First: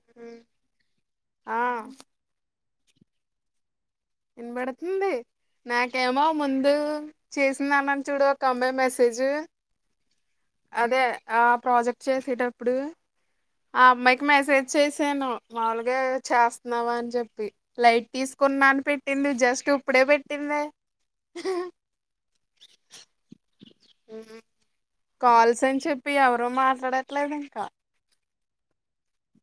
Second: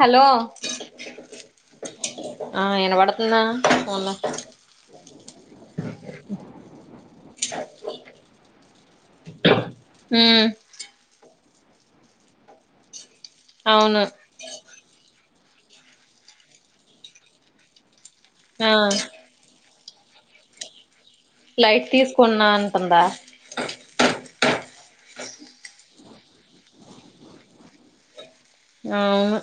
Hello ఉం ఆ ఆ విన పడతందా వినబడతంది నాకేమో ముందు చేసింద అన్నాను చూడు ఒక అమ్మాయి మెసేజ్ ఉం అదే ఆ ప్రాజెక్ట్ చేసేటప్పుడు ఆ అవును అమ్మాయికి మెసేజ్ చేసాను మాములుగా చేస్తన్నావా అని చెప్పి లైట్ తీసుకున్నా ఆ అని పెట్టింది జస్ట్ ఇప్పుడే పెట్టింది లైట్ తీసుకున్నా అంటందా ఉహు కాల్స్ అని చెప్పి ఎవరు మాట్లాడట్లేదు ఇంకా అవును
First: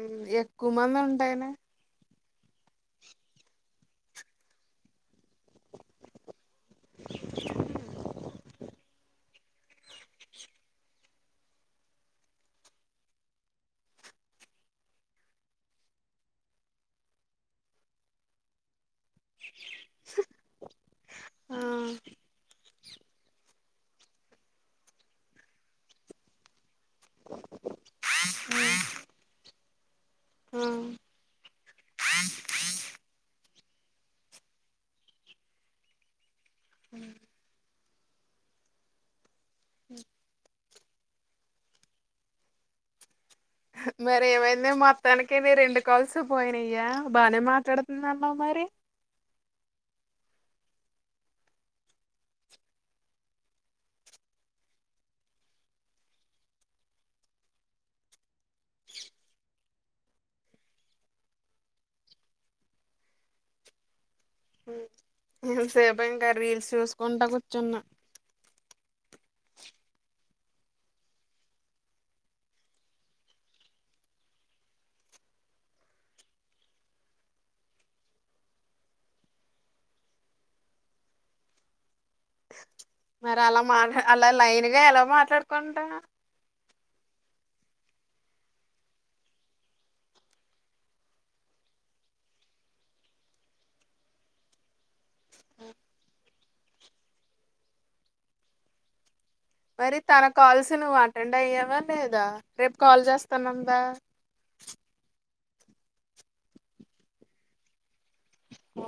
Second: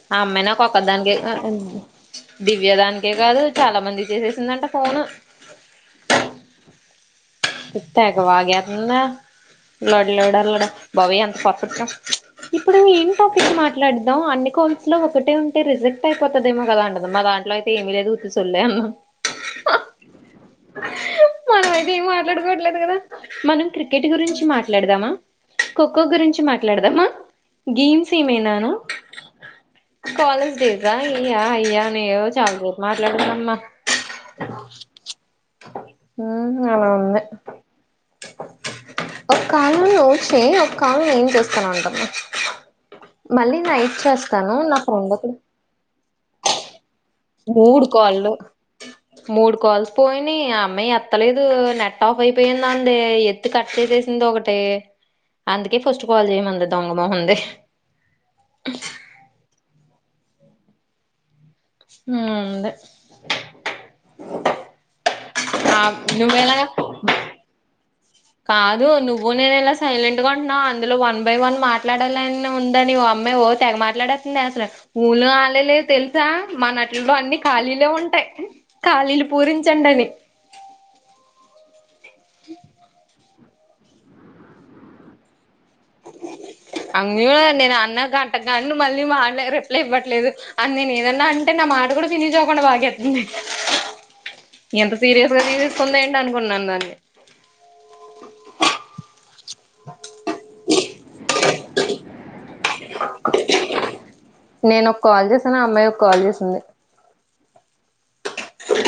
ఉమ్ అమ్మాయి నాకు ఎక్కువ ఒక్క మంది దానికి ఉంటాయనే దివ్య దానికే కాదు చాలా మంది చేసేసిందంట ఫోను తెగవేత్తుందే లోడ లోడ అయ్యబాబో ఎంత పర్ఫెక్ట్ ఇప్పుడు ఏం టాపిక్ మాట్లాడద్దాం అన్ని కాల్స్ లో ఒకటే ఉంటే రిజెక్ట్ అయిపోతుదేమో కదా అంటారుమా దాంట్లో ఇంట్లో అయితే ఏమి లేదు కూర్చోండి అన్నారు పిట్ట సౌండ్ మనమైతే ఏం మాట్లాడడం మనం క్రికెట్ గురించి మాట్లాడదామా కొక్కో గురించి మాట్లాడుకుందామా మాట్లాడదామా గేమ్స్ ఏమన్నానా కాలేజ్ ఆ డేస్ స అయ్యా అయ్యా ఏమో చాలాసేపు మాట్లాడుందమ్మా ఉ ఆలా ఉంది ఒక కాల్ నువ్వు చెయ్ ఒకసారి నేను చేస్తా అంటుంది మరీ ఏమైంది ఒకడు మొత్తానికి రెండు కాల్స్ పోయినయ్యా బానే మూడు మాట్లాడతుంది అన్నా కాళ్ళు మరి మూడు కాల్స్ పోయియి అమ్మాయి ఎత్తలేదు నెట్ ఆఫ్ అయిపోయిందా అంది ఎత్తి కట్ చేసేసింది ఒకటి అందుకే ఫస్ట్ కాల్ చేయ్యమంది దొంగ మెహందీ పీట్ట సౌండ్ ఉ అద ఇతసేపు ఇంక నువ్వెలా రీల్స్ చూసుకుంటా కూర్చున్న నువ్వు నేను ఎలా సైలెంట్ ఎందుకు ఉంటున్నావ్ అందులో వన్ బై వన్ మాట్లాడాలని ఉందని ఓ అమ్మాయి ఓ తెగ మాట్లాడేసింది అసలు ఆలేలేదు తెలుసా మ నటులో అన్ని ఖాళీలే ఉంటాయి ఖాళీలు పూరించండి అని టీవీ సౌండ్ మరి అలా మా అలా లైన్ గా ఎలా మాట్లాడుకుంటా అంగ నేను అన్న గంటగా మళ్ళీ మాలా రిప్లై ఇవ్వట్లేదు అని నేను ఏదన్నా అంటే మాట కూడా ఫనికుండా భాయతుంది ఎంత సీరియస్ గా తీసుకుంద ఏంటి అనుకున్నాను దాన్ని మరి తన కాల్స్ నువ్వు అటెండ్ అయ్యావా లేదా రేపు కాల్ చేస్తానందా నేను ఒక కాల్ చేసాను ఆ అమ్మాయి ఒక కాల్ చేసింది ఓ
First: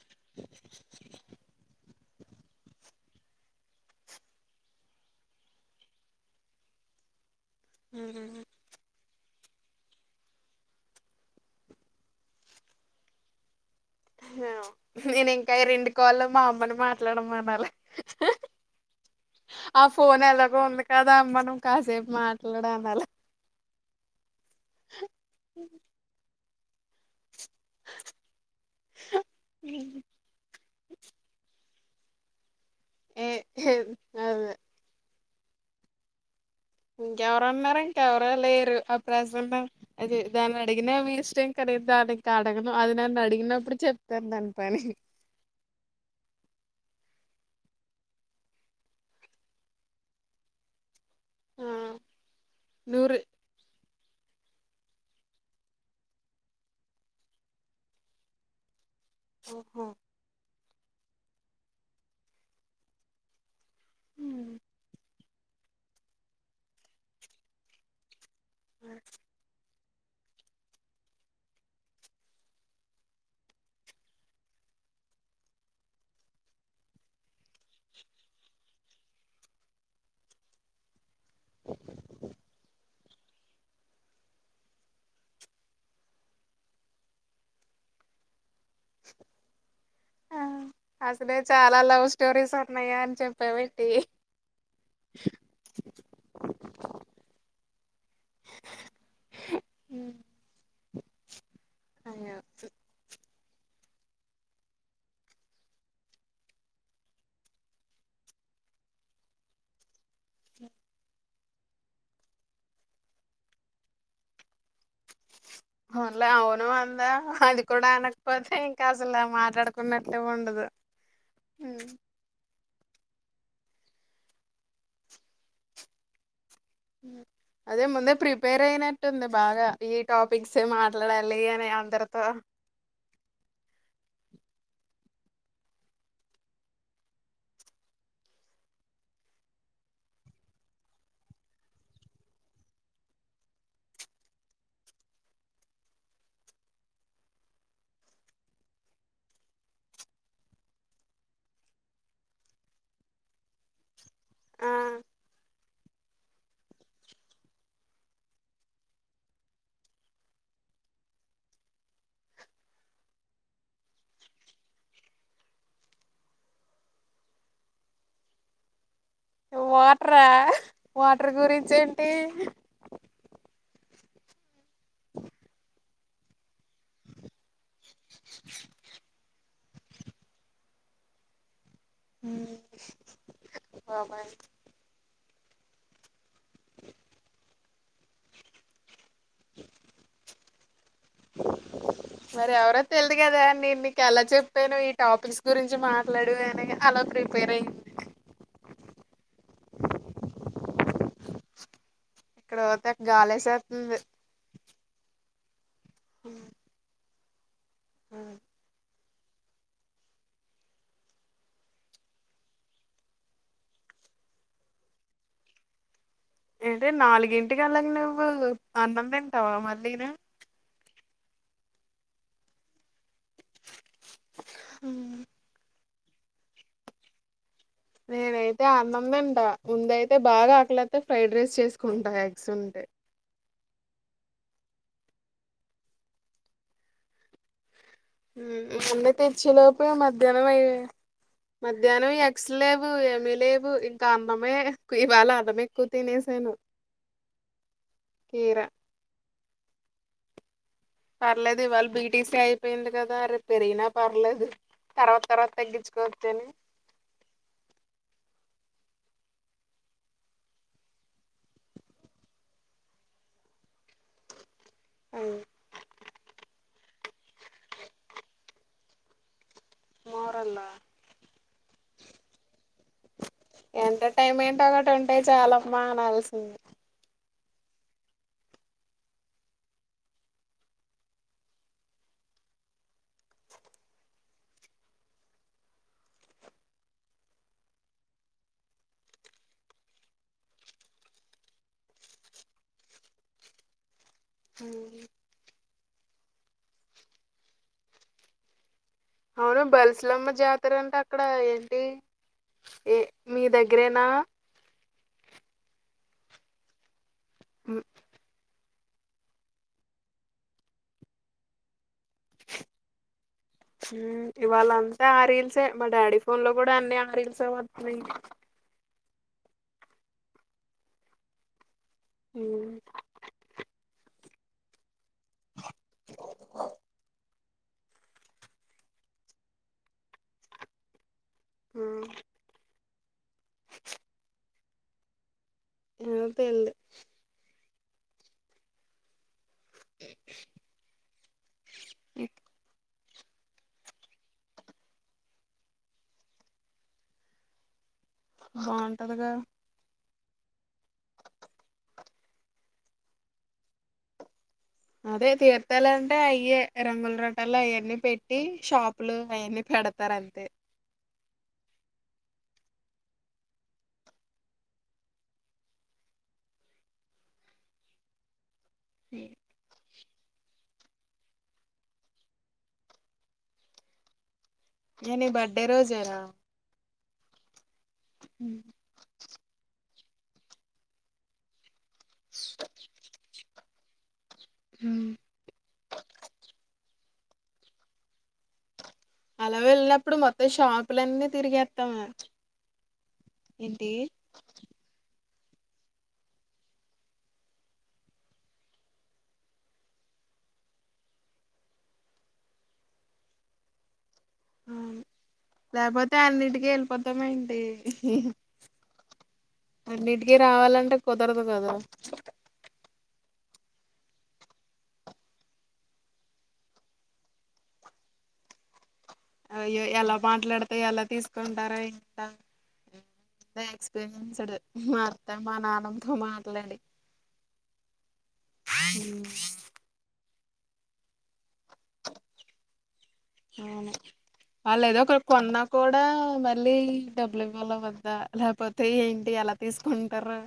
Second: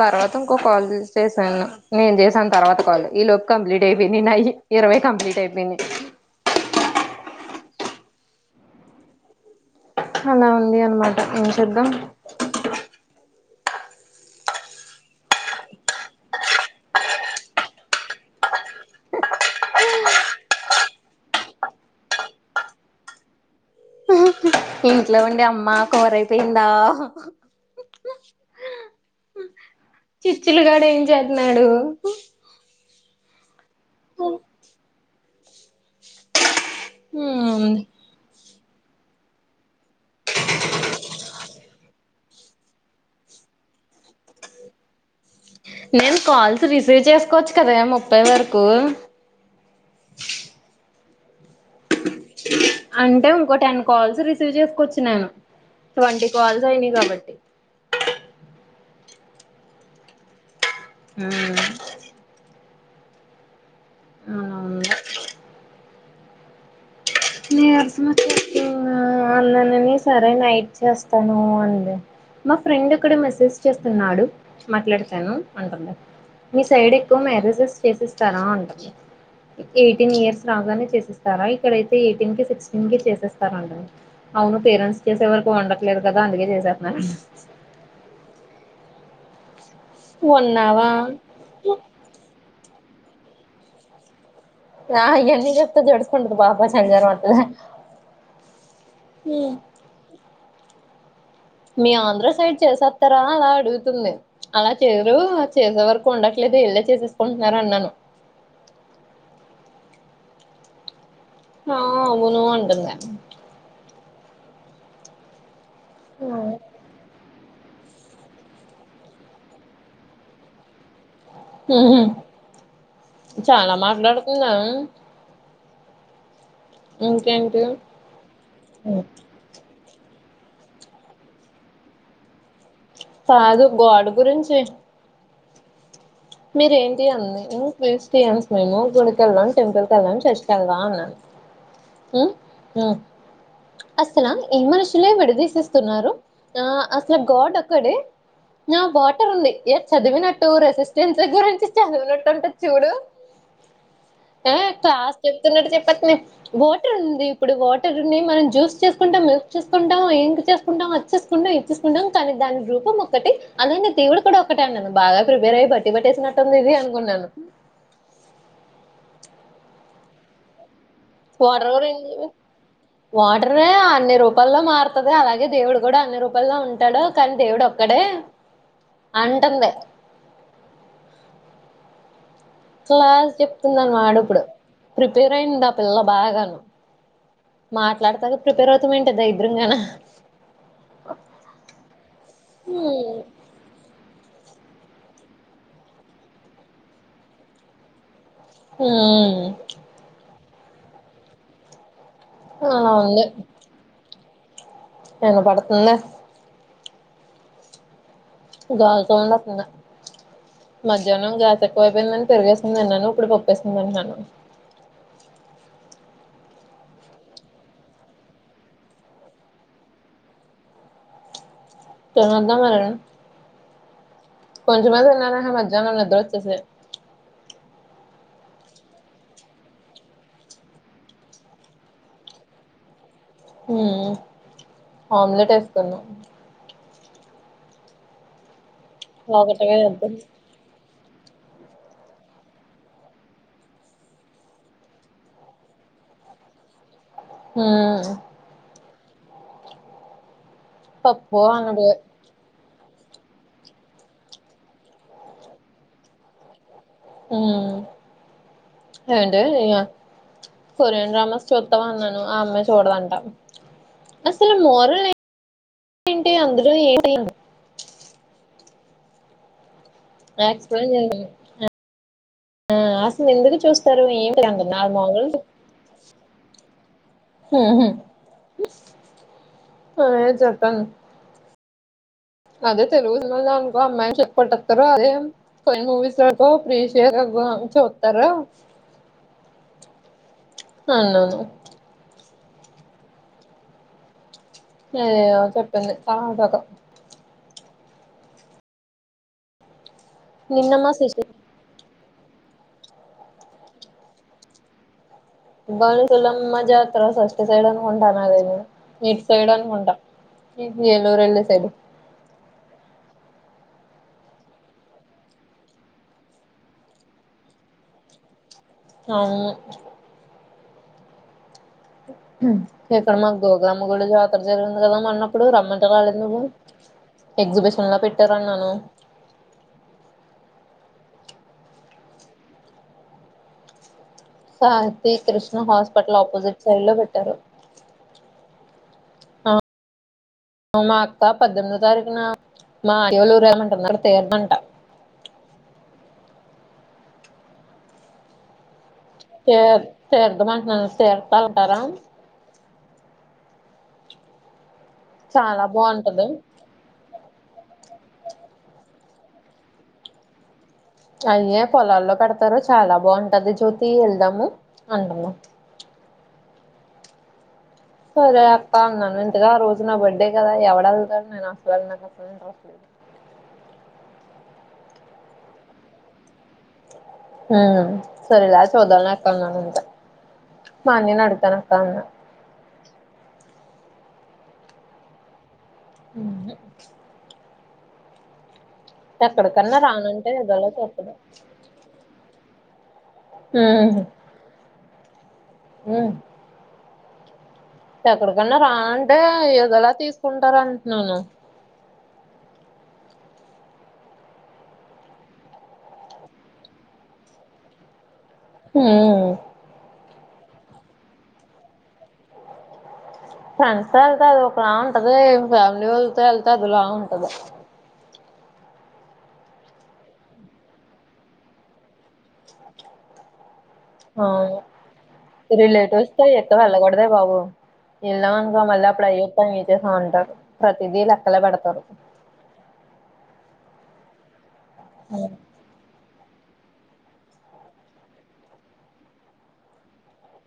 తర్వాత ఇంకో కాల్ చేశాను నేను చేసాను తర్వాత కాల్ ఈ లోపు కంప్లీట్ అయిపోయినాయి ఇరవై కంప్లీట్ అయిపోయింది ఉ హు అలా ఉంది అనమాట ఏం చేద్దాం నేను ఇంకా ఈ రెండు కాళ్లు మా అమ్మని మాట్లాడం మానాలి ఆ ఫోన్ ఎలాగో ఉంది కదా అమ్మా నువ్వు కాసేపు మాట్లాడాన అలా ఇంట్లో ఉండి అమ్మా కూరైపోయిందా చిచ్చులుగాడు ఏం చేస్తున్నాడు ఉ ఏం చేతేలే ఇంకెవరున్నారు ఇంకెవరో లేరు ఆ ప్రజెట్ అదే దాన్ని అడిగిన మీ ఇష్టం ఏం కనీదు దానికినికి అడగను అది నన్ను అడిగినప్పుడు చెప్పింది అయిపోయిందా పని ఫ్రీ చేసుకోవచ్చు కదా ముప్పై వరకు నూరు అంటే ఇంకో టెన్ కాల్స్ చేసుకొచ్చి నను ట్వంటి కాల్స్ అయినాయి కాబట్టి మ్మ్ ఉహ్మ్ ఉమ్మ్ ఉమ్మ్ నా టియియర్స్ నుచి యట్లో వల్లనని సరే నైట్ చేస్తాను అంది మా ఫ్రెండ్ ఒకడు మెసేజ్ చేస్తున్నాడు మాట్లాడతాను అంటుంది మీ సైడ్ ఎక్కువ మ్యారేజెస్ చేసిస్తారా అంటుంది ఎయిటీన్ ఇయర్స్ రాగానే చేసేస్తారా ఇక్కడైతే ఎయిటీన్ కే సెవెన్కె చేసేస్తారు అంటుంది అవును పేరెంట్స్ చేసే వరకు ఉండట్లేదు కదా అందుకే చేసేత్తున్న అన్న ఆ ఉన్నావా అసలే చాలా లవ్ స్టోరీస్ ఉన్నాయన్ చేప్పవేట్టి య ఇయన్ని చెప్తే జడ్స్కంటది బాబే చలి జ్వరం వత్తాది మ్మ్ మీ ఆంధ్ర అయ్యో సైడ్ చేసేత్తార అల అడుగుతుంది అలా చేయరు చేసే వరకు ఉండట్లేదు ఇళ్ళే చేసేసుకుంటున్నారు అన్నాను ఆ అవును అంటుందా అవున్‌లా అవును అందా అది కూడా అనకపోతే ఇంకా అసలు మాట్లాడుకున్నటే ఉండదు ఉమ్. హ్మ్ చాలా మాట్లాడుకుందా అదే ముందే ప్రిపేర్ అయినట్టుంది బాగా ఈ టాపిక్స్ ఏ మాట్లాడాలి అని అందరితో కాదు గాడ్ గురించి మీరేంటి అంది మ్మ్ క్రిస్టియన్స్ మేము గుడికేళ్దాం టెంపుల్ కేళ్దాం చర్చ్ కేళ్దాం అన్నాను మ్మ్ మ్మ్ అస్సలా ఈ మనుషులే విడదీసేస్తున్నారు ఆ అసలు గాడ్ ఒక్కడే నా బాటర్ ఉంది ఏ చదివినటు రెసి స్టెన్స్ దగ్గర్నుంచి చదివినట్టుంటది చూడు ఎ ఆ క్లాస్ చెప్తున్నట్టు చెప్పే వాటర్ ఉంది ఇప్పుడు వాటర్ని మనం జ్యూస్ చేసుకుంటాం మిల్క్ చేసుకుంటాం ఇంక్ చేసుకుంటాం అ ది చేసుకుంటాం ఇది చేసుకుంటాం కానీ దాని రూపం ఒకటి అదేనే దేవుడు కూడా ఒకటే అన్నాను బాగా ప్రిపేర్ అయి బ తెబట్టేసినట్టుంది ఇది అనుకున్నాను వాట్ రా వాటర్ గురించి వాటర్దే అన్ని రూపాల్లో మారుతాది అలాగే దేవుడు కూడా అన్ని రూపాల్లో ఉం టాడు కానీ దేవుడు ఒక్కడే అంటుంది ఉమ్, క్లాస్ చెప్తున్నాను బాబాయ్ మావాడిప్పుడు ప్రిపేర్ ట్రెండ్ ఆ పిల్ల బాగాను మాట్లాడతాది ప్రిపేర్ అవుతా ఏన్ సే దరిద్రంగాన మరి ఎవరో ఉమ్ తెల్దు కదా నేను నీకు ఎలా చె పాను ఈ టాపిక్స్ గురించి మాట్లాడు అనే అలా ప్రిపేర్ అయింది మ్మ్ ఉమ్మ్ ఇక్కడ పోతే అలా ఉంది గాలిసేత్తుంది వినపడుతుందా మ్మ్ గాల్ సౌండ్ వత్తుంది మధ్యాహ్నం గ్యాప్ ఎక్కువైపోయిందని పెరుగేసుకొని తిన్నాను ఇప్పుడు పప్పేసుకొని తింటున్నాను ఏంటి నాలుగింటికేళ్లాగ నువ్వు అన్నం తింటావా మళ్ళీను తినొద్దా మరిగా కొంచమే తిన్నాను ఆహ్య మధ్యాహ్నం నిద్రొచ్చేసి నేనైతే అన్నంతింట ముందైతే బాగా ఆకలైతే ఫ్రైడ్ రైస్ చేసుకుంటా ఎగ్స్ ఉంటే ఉ ఆమ్లెట్ వేసుకున్నా ఉ మమ్మీ ఒకటిగా తెచ్చిలోపే వద్దు మధ్యాహ్నం అయి మధ్యాహ్నం ఎగ్స్ లేవు ఏమి లేవు ఇంకా అన్నామే ఇవాళ అన్నామే ఎక్కువ తినే సను మా పప్పు పర్లేదు ఇవాళ అన్నది బీటిసీ అయి పేయింది కదా అరే పెరిగిన పర్లేదు తర్వాత తర్వాత తగ్గించుకోవచ్చు అని ఉ ఏంటే నియ కొరియన్ డ్రామాస్ చూద్దాం అన్నాను ఆ అమ్మాయి చూడదంట అసలు మోరల్ ఏంటి అందులో ఏంటి ప్రాక్స్ మోరల్లా ప్రేన్ చేయను ఆ అసలు ఎందుకు ఎంత చూస్తారు టైం ఏమి అందు ఏంటో నాగు ఒకటి ఉంటే మామి చాలమ్మా అనాల్సింది నువ్ ఏం చెట్టాను అదే తెలుగు సినిమా అనుకో అమ్మాయిని చెప్పట్టస్తారు అదే కొన్ని మూవీస్ లోతో ప్రీషియ గోవా నుంచి వత్తర నన్ను ను అది ఏదో చెప్పింది టమాటా తో అవును బల్సులమ్మ జాతర నిన్న మా అంటే అక్కడ సిస్టర్ ఏంటి ఏ మీ దగ్గరేనా బల్సులమ్మ జాతర ఫస్ట్ సైడ్ అనుకుంట నా దేని మీట్ సైడ్ అనుకుంట ఈ ఏలూరు వెళ్లే సైడ్ ఉ ఇవాళ అంతా ఆ రీల్సే మా డాడీ ఫోన్ లో కూడా అన్ని ఆ రీల్స్ ఏ వస్తున్నాయి నా నిన్నే ఉ ఇక్కడ మాకు గో గ్రామ గుళ్లో జాతర జరిగింది కదా మొన్న ఎప్పుడు రమ్మంటే రాలేదు నువ్వు ఎగ్జిబిషన్ లో పెట్టారన్నాను ఆ శాంతి కృష్ణ హాస్పిటల్ ఏమో ఆపోజిట్ తెలీదు సైడ్ లో పెట్టారు ఆ మా అక్క పద్దెనిమిది తారీఖు నా మాట్ ఎవలూరు ఏమంటం నరును తెరునంట మహాన్ తర్ తరదుమంట తరతా ఉంటారా అదే చాలా తీర్తథాల అంటే బాగుంటది అయ్యే రంగుల్ ర టల్లా ఇవన్ని పెట్టి షాపులు అవన్ని పెడతారు అంతే అయ్యే పొలాల్లో పెడతారు చాలా బాగుంటది జ్యోతి వెళ్దాము అంటానా సరే అక్కా ఉన్నాను ఏ ఎంతగా రోజున బడ్డి అంతే కదా ఎవ్వడు వెళ్ళతాడు నేను అసలు వెళ్ళాను నాకు అసలు ఇంట్రెస్ట్ లేదు నేను ఈ బర్డే రోజేనా ఉ సరే లే చూదాంలే అక్క అన్నాను అంతే వాడు నిన్ను అడుగుతానా అక్క అన్నాడు ఉ ఉహు అలా ఎక్కడికన్నా వెళ్ళినప్పుడు రానంటే మొత్తం ఏదోలా చెప్పదు షాపులన్నీ తిరిగేస్తామే ఏంటి అన్నా ఎక్కడికన్నా రా అంటే ఏదోలా తీసుకుంటారు అంటున్నాను అవును లేకపోతే అన్నింటికి వెళ్ళిపోతామ ఏంటి హు అన్నిటికీ రావాలంటే కుదరదు కదా ఫ్రెండ్స్తో వెళ్తే అది ఒకలా ఉంటది ఫ్యామిలీ వాళ్ళతో వెళ్తే అదిలా ఉంటది అయ్యో ఎలా మాట్లాడతేా ఎలా తీసుకుంటారా ఇంత ఎక్స్పీరియన్స్ అవును మా అత మా నాన్నంతో మాట్లాడి ఎలాకా మల్ళ అప్పుడైయ తాంగతే సాంటారు ప్రతిదీల అక్కలే పడతడు అవును వాళ్ళ ఏదో ఒకరు కొన్నా కూడా మళ్ళీ డబ్లి ఇవ్వల వద్ద లేకపోతే ఏంటి ఎలా తీసుకుంటారు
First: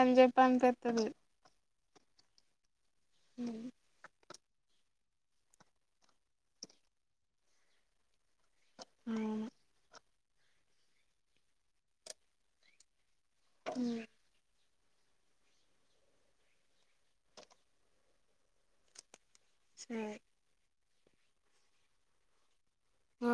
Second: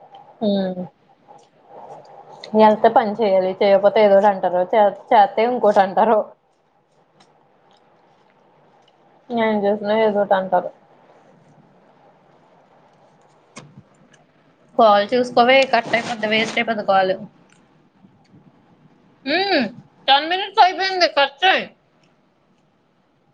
అని చెప్పి అనిపిత్తది వెళ్తే పని చేయాలి చేయకపోతే ఏదో రంట చేస్త ఇంకోటి అంటారు అవును నం చేసిన ఏదిట అంటారు హ కాలు చూసుకోవే కట్ట అయిపోద్ద వేస్ట్ అయిపోద్ద కాలు స ంది కర్చా ఆ